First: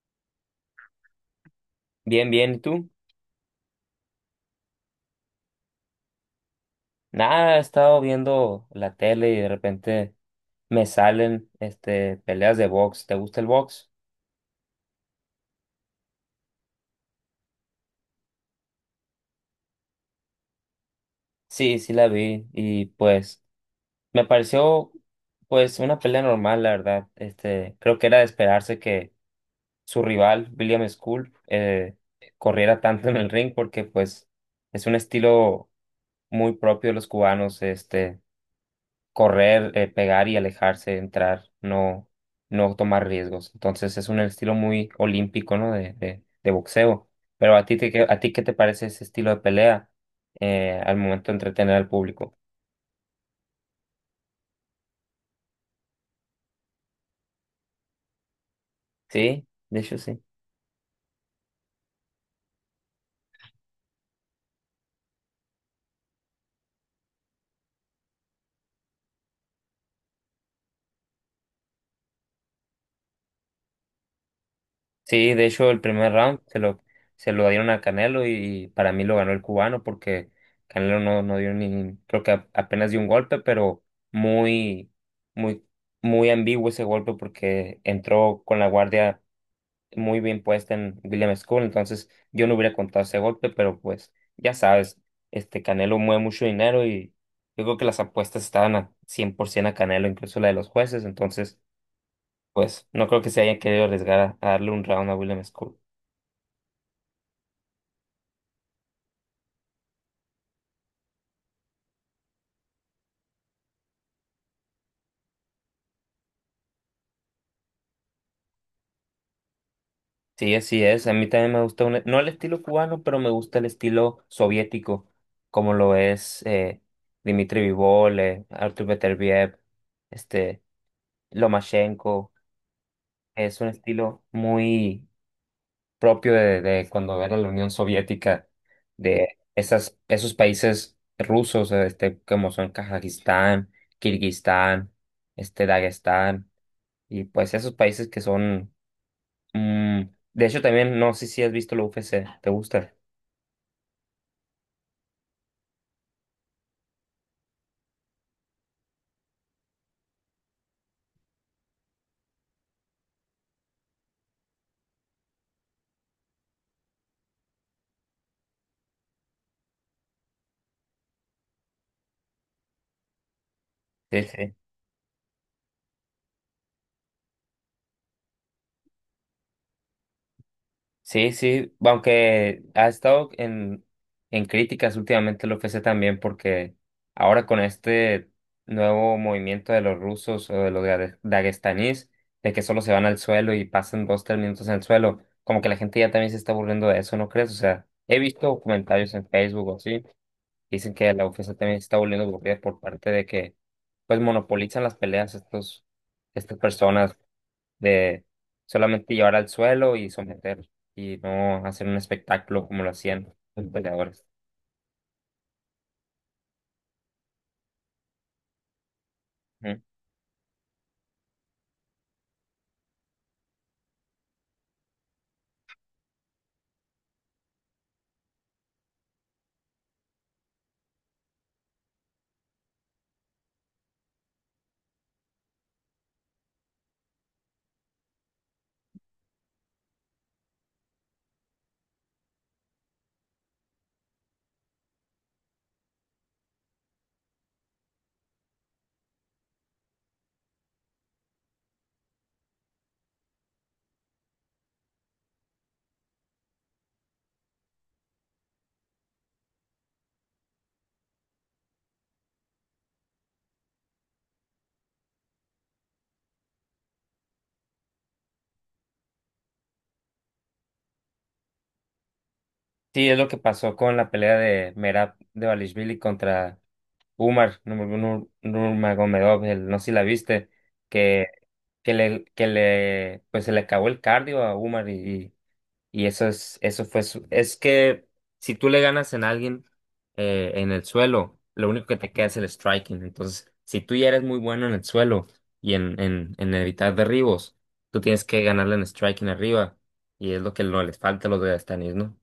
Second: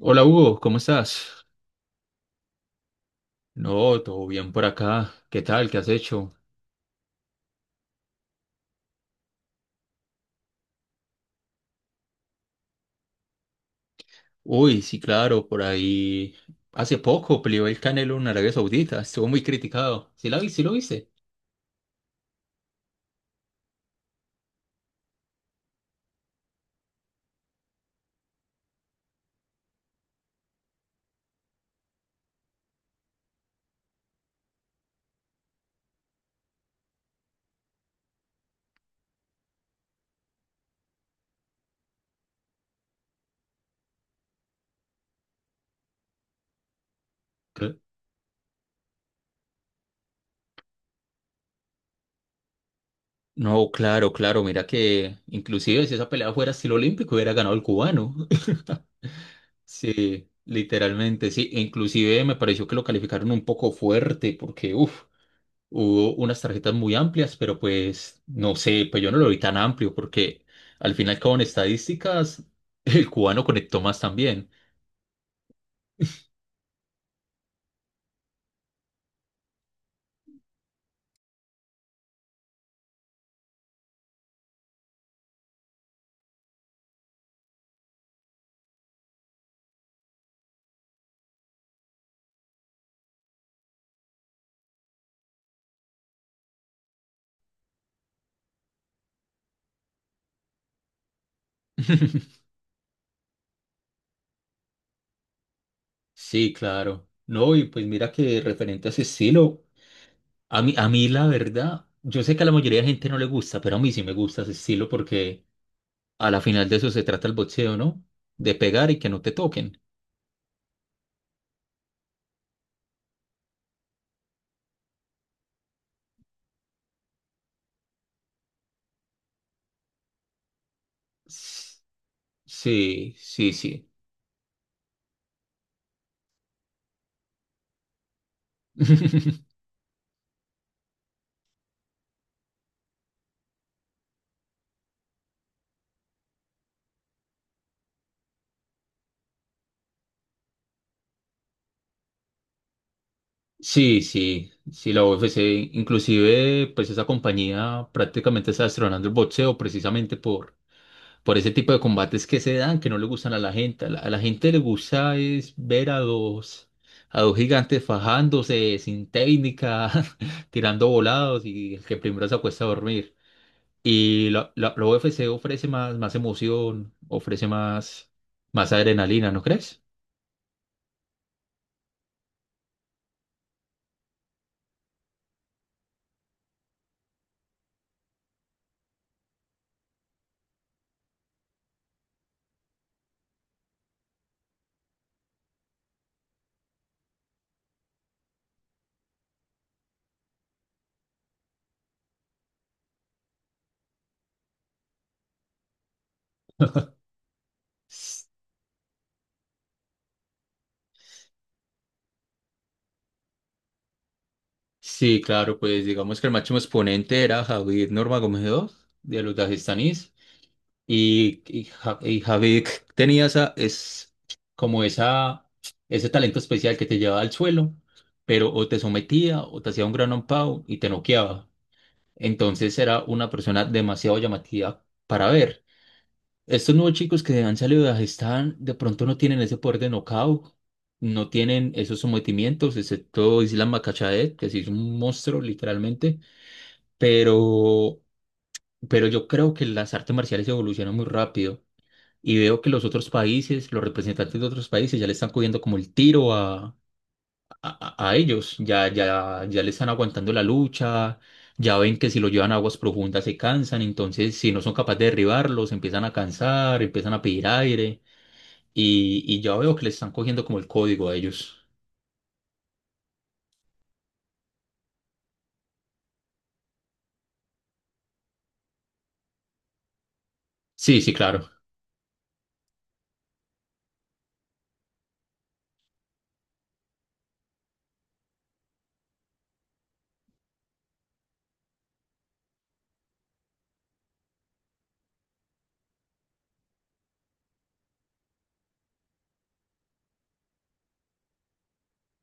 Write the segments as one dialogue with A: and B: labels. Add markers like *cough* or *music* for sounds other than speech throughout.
A: Hola Hugo, ¿cómo estás?
B: Bien, bien, ¿y tú?
A: No, todo bien por acá. ¿Qué tal? ¿Qué has hecho?
B: Nada, he estado viendo la tele y de repente me salen peleas de box. ¿Te gusta el box?
A: Uy, sí, claro, por ahí. Hace poco peleó el Canelo en Arabia Saudita. Estuvo muy criticado. ¿Sí la vi? ¿Sí lo viste?
B: Sí, sí la vi y pues me pareció pues una pelea normal, la verdad. Creo que era de esperarse que su rival, William School, corriera tanto en el ring porque pues es un estilo muy propio de los cubanos. Correr, pegar y alejarse, entrar, no, no tomar riesgos. Entonces es un estilo muy olímpico, ¿no? De boxeo. Pero
A: Cre-
B: ¿a ti qué te parece ese estilo de pelea al momento de entretener al público?
A: No, claro, claro. Mira que inclusive si esa pelea fuera estilo olímpico hubiera ganado el cubano. *laughs*
B: Sí, de hecho sí.
A: Sí, literalmente, sí. E inclusive me pareció que lo calificaron un poco fuerte porque, uff. Hubo unas tarjetas muy amplias, pero pues no sé, pues yo no lo vi tan amplio porque al final con estadísticas *laughs* el cubano conectó más también.
B: Sí, de hecho el primer round se lo dieron a Canelo y para mí lo ganó el cubano porque Canelo no dio ni, creo que apenas dio un golpe, pero muy, muy, muy ambiguo ese golpe porque entró con la guardia muy bien puesta en William School, entonces yo no hubiera contado ese golpe, pero pues ya sabes, este Canelo mueve mucho dinero y yo creo que las apuestas estaban a 100% a Canelo, incluso la de los jueces, entonces
A: *laughs*
B: pues no creo que se hayan querido arriesgar a darle un round a William School.
A: Sí, claro. No, y pues mira que referente a ese estilo, a mí la verdad, yo sé que a la mayoría de gente no le gusta, pero a mí sí me gusta ese estilo porque a la final de eso se trata el boxeo, ¿no? De pegar y que no te toquen.
B: Sí, así es, a mí también me gusta, no el estilo cubano, pero me gusta el estilo soviético, como lo es Dmitry Bivol, Artur Beterbiev, este,
A: S-
B: Lomachenko,
A: Sí, sí,
B: es un
A: sí.
B: estilo muy propio de cuando era la Unión Soviética, de
A: *laughs*
B: esas, esos países rusos, como son Kazajistán, Kirguistán, Dagestán, y pues esos países que son, mm, de hecho también, no sé si has visto la UFC, ¿te gusta?
A: Sí, sí, sí, la UFC, inclusive, pues esa compañía prácticamente está destronando el boxeo precisamente por ese tipo de combates que se dan, que no le gustan a la gente. A la gente le gusta es ver a dos gigantes fajándose sin técnica, *laughs* tirando volados y el que primero se acuesta a dormir.
B: Sí,
A: Y la,
B: sí.
A: la, la UFC ofrece más, más emoción, ofrece más, más adrenalina, ¿no crees?
B: Sí, sí, aunque ha estado en críticas últimamente el UFC también porque ahora con este nuevo movimiento de los rusos o de los daguestanís, de que solo se van al suelo y pasan dos, tres minutos en el suelo, como que la gente ya también se está aburriendo de eso, ¿no crees? O sea, he visto comentarios en Facebook o así, dicen que la UFC también se está volviendo aburrida por parte de que pues monopolizan las peleas estas personas de solamente llevar al suelo y someter y no hacer un espectáculo como lo hacían los peleadores.
A: Sí, claro, pues digamos que el máximo exponente era Javid Nurmagomedov de los
B: Ujú.
A: dagestanís y Javid tenía esa, es como esa, ese talento especial que te llevaba al suelo, pero o te sometía o te hacía un gran pound y te noqueaba. Entonces era una persona demasiado llamativa para ver. Estos nuevos chicos que han salido de Dagestán de pronto no tienen ese poder de knockout, no tienen esos sometimientos, excepto Islam Makhachev, que sí es un monstruo literalmente, pero, pero yo creo que las artes marciales evolucionan muy rápido y veo que los otros países, los representantes de otros países ya le están cogiendo como el tiro a ellos, ya le están aguantando la lucha, ya ven que si lo llevan a aguas profundas se cansan, entonces si no son capaces de derribarlos, empiezan a cansar, empiezan a pedir aire. Y ya veo que le están cogiendo como el código a ellos.
B: Sí, es lo que pasó con la pelea de Merab Devalishvili contra Umar Nurmagomedov, no sé si la viste,
A: Sí, sí,
B: que,
A: claro.
B: que le, pues se le acabó el cardio a Umar y eso fue es que si tú le ganas en alguien en el suelo, lo único que te queda es el striking. Entonces, si tú ya eres muy bueno en el suelo y en evitar derribos, tú tienes que ganarle en striking arriba. Y es lo que no les falta a los Dagestanis, ¿no?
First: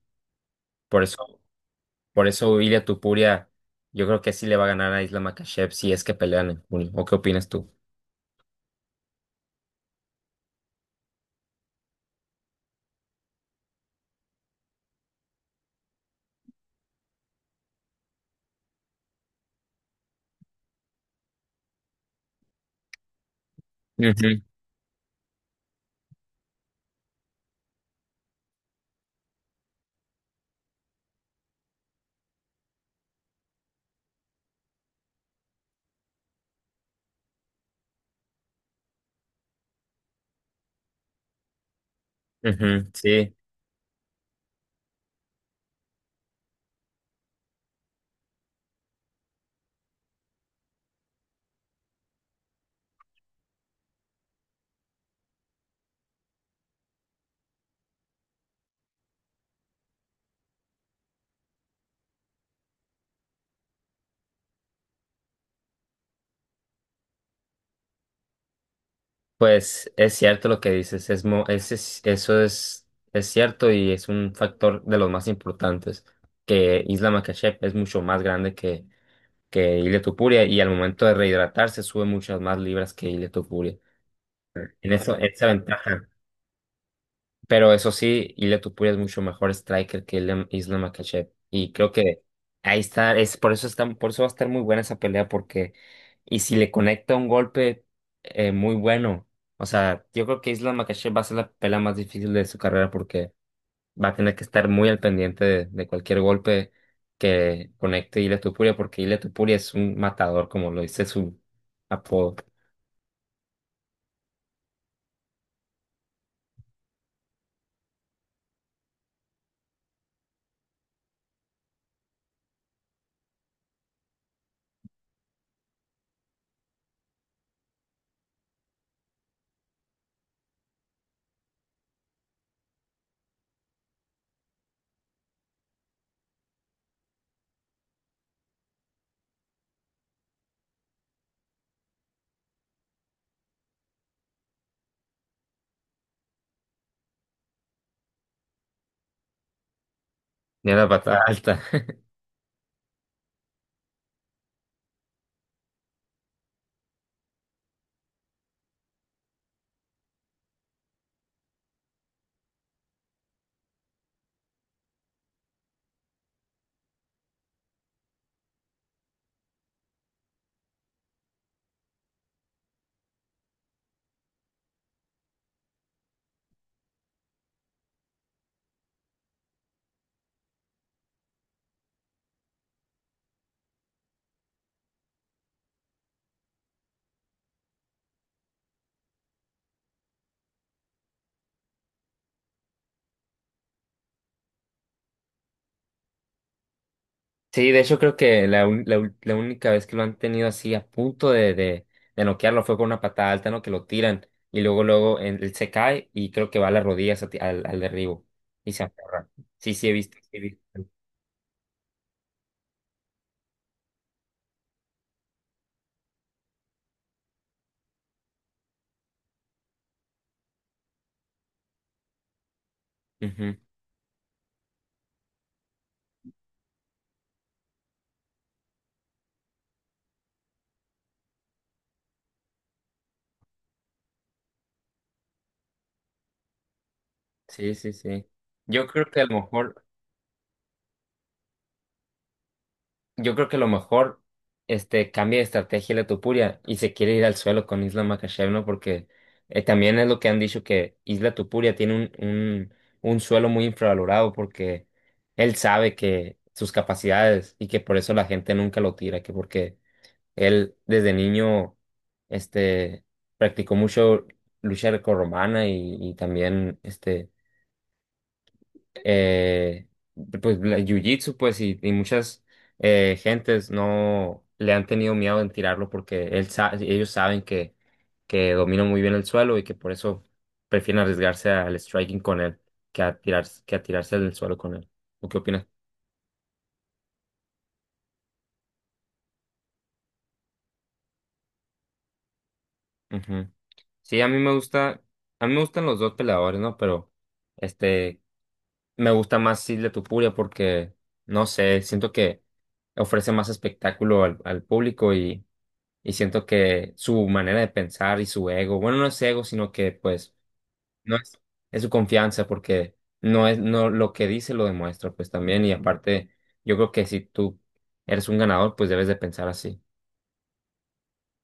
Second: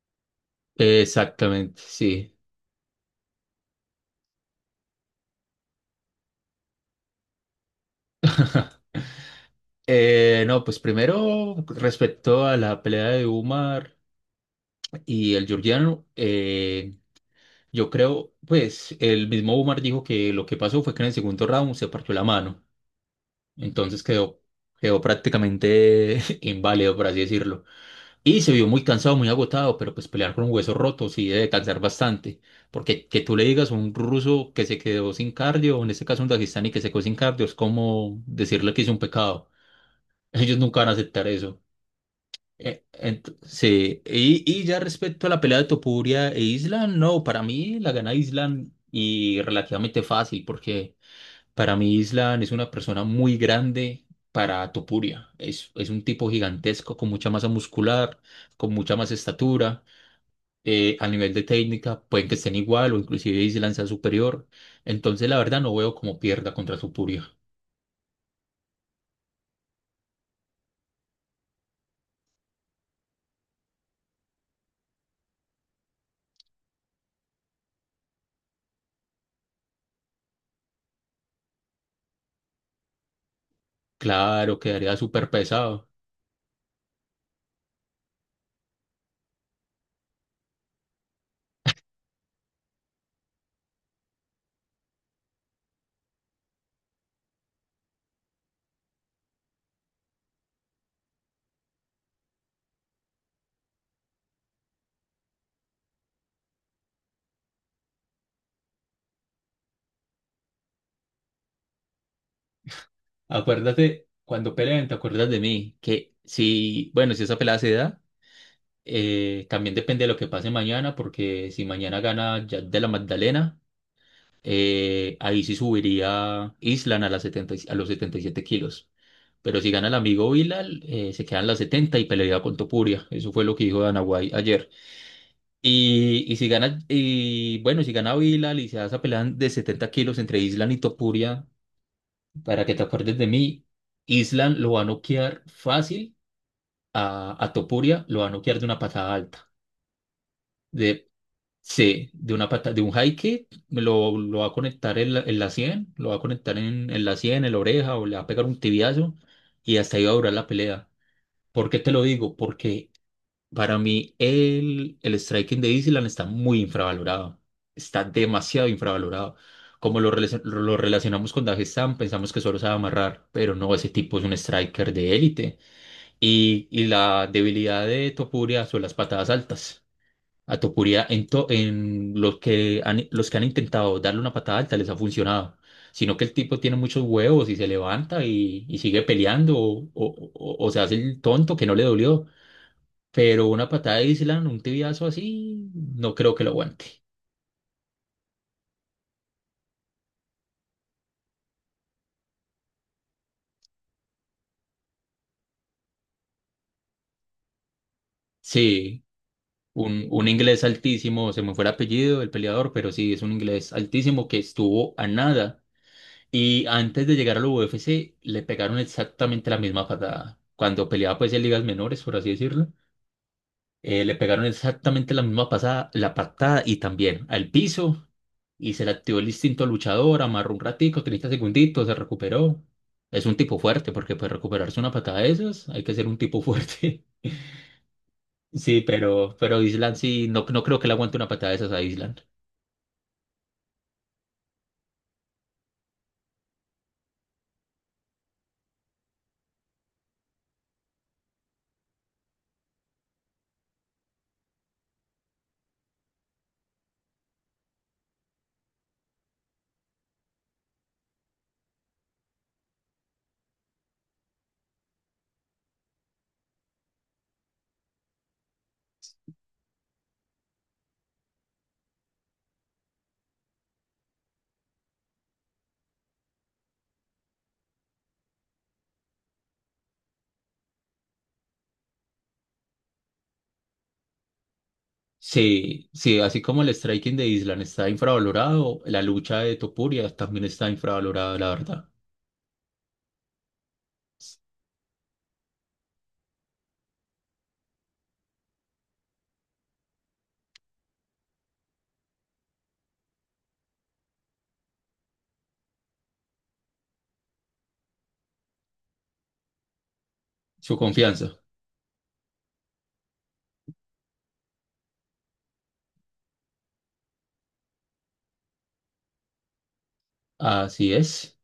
B: Por eso,
A: Exactamente,
B: por
A: sí.
B: eso Ilia Tupuria, yo creo que sí le va a ganar a Isla Makhachev si es que pelean en junio. ¿O qué opinas tú?
A: No, pues primero, respecto a la pelea de Umar y el georgiano, yo creo, pues el mismo Umar dijo que lo que pasó fue que en el segundo round se partió la mano. Entonces
B: Ujú,
A: quedó, quedó prácticamente *laughs* inválido, por así decirlo. Y se vio muy cansado, muy agotado, pero pues pelear con un hueso roto sí debe cansar bastante. Porque que tú le digas a un ruso que se quedó sin cardio, o en este caso un dagestani que se quedó sin cardio, es como decirle que hizo un pecado. *laughs* Ellos nunca van a aceptar eso.
B: ujú, sí.
A: Sí, y ya respecto a la pelea de Topuria e Island, no, para mí la gana Island y relativamente fácil, porque para mí, Island es una persona muy grande para Topuria. Es un tipo gigantesco, con mucha masa muscular, con mucha más estatura. A nivel de técnica, pueden que estén igual o inclusive Island sea superior. Entonces, la verdad, no veo cómo pierda contra Topuria.
B: Pues es cierto lo que dices, es, mo- es- eso es cierto y es un factor de los más importantes, que Isla Makhachev es mucho más grande que Ilia Topuria y al momento de rehidratarse sube muchas más libras que Ilia Topuria.
A: Claro,
B: En
A: quedaría
B: eso,
A: súper
B: esa
A: pesado.
B: ventaja. Pero eso sí, Ilia Topuria es mucho mejor striker que Islam Makhachev. Y creo que ahí está, es por eso está, por eso va a estar muy buena esa pelea, porque y si le conecta un golpe muy bueno, o sea, yo creo que Islam Makhachev va a ser la pelea más difícil de su carrera porque va a tener que estar muy al pendiente de cualquier golpe que conecte Ilia Topuria, porque Ilia Topuria es un matador, como lo dice su apodo,
A: Acuérdate, cuando peleen, te acuerdas de mí, que si, bueno, si esa pelea se da, también depende de lo que pase mañana, porque si mañana gana Jack de la Magdalena. Ahí sí subiría Island a, las 70 a los 77 kilos. Pero si gana el amigo Bilal, se quedan las 70 y pelea con Topuria. Eso fue lo que dijo Dana ayer. Y si gana, y bueno, si gana Bilal y se hace esa pelea de 70 kilos entre Island y Topuria, para que te acuerdes de mí, Island lo va a noquear fácil a Topuria, lo va a noquear de una patada alta.
B: de la
A: De
B: patada alta. *laughs*
A: Sí, de una pata, de un high kick, lo va a conectar en en la sien, lo va a conectar en la sien, en la oreja, o le va a pegar un tibiazo, y hasta ahí va a durar la pelea. ¿Por qué te lo digo? Porque para mí el striking de Island está muy infravalorado. Está demasiado infravalorado. Lo relacionamos con Dagestan, pensamos que solo sabe amarrar, pero no, ese tipo es un striker de élite. Y la debilidad de Topuria son las patadas altas. A Topuria, en los que han intentado darle una patada alta les ha funcionado, sino que el tipo tiene muchos huevos y se levanta y sigue peleando o se hace el tonto que no le dolió, pero una patada de Island, un tibiazo así, no creo que lo aguante.
B: Sí, de hecho creo que la, un- la, ul- la única vez que lo han tenido así a punto de noquearlo fue con una patada alta, ¿no? Que lo tiran y luego luego él se cae y creo que va a las rodillas a al derribo y se
A: Sí,
B: aferra. Sí, sí he visto,
A: un
B: sí he visto.
A: inglés altísimo, se me fue el apellido del peleador, pero sí, es un inglés altísimo que estuvo a nada. Y antes de llegar a la UFC le pegaron exactamente la misma patada. Cuando peleaba pues en ligas menores, por así decirlo.
B: Ujú.
A: Le pegaron exactamente la misma pasada, la patada y también al piso. Y se le activó el instinto luchador, amarró un ratico, 30 segunditos, se recuperó. Es un tipo fuerte, porque para recuperarse una patada de esas hay que ser un tipo fuerte. *laughs*
B: Sí, sí, sí.
A: Sí,
B: Yo creo que a lo
A: pero
B: mejor
A: Island sí, no, no creo que le aguante una patada de esas a Island.
B: Yo creo que lo mejor, cambia de estrategia Letopuria y se quiere ir al suelo con Isla Makashevna porque también es lo que han dicho que Isla Tupuria tiene un suelo muy infravalorado porque él sabe que sus capacidades y que por eso la gente nunca lo tira, que porque él desde niño, este, practicó mucho lucha grecorromana y también, eh, pues jiu-jitsu pues y muchas gentes no le han tenido miedo en tirarlo porque ellos saben que domina muy bien el suelo y que por eso prefieren arriesgarse al striking con él que a tirar, que a tirarse al suelo con él. ¿O qué opinas?
A: Sí, sí, así como el striking de Island está infravalorado, la lucha de Topuria también está infravalorada, la verdad.
B: Ujú. Sí, a mí me gusta, a mí me gustan los dos peleadores, ¿no? Pero, este, me gusta más Silvia Tupuria porque, no sé, siento que ofrece más espectáculo al, al público y siento que su manera de pensar y su ego, bueno, no es ego, sino que, pues,
A: Su
B: no
A: confianza.
B: es, es su confianza porque no es, no, lo que dice lo demuestra, pues, también. Y aparte, yo creo que si tú eres un ganador, pues debes de pensar así.
A: Así es.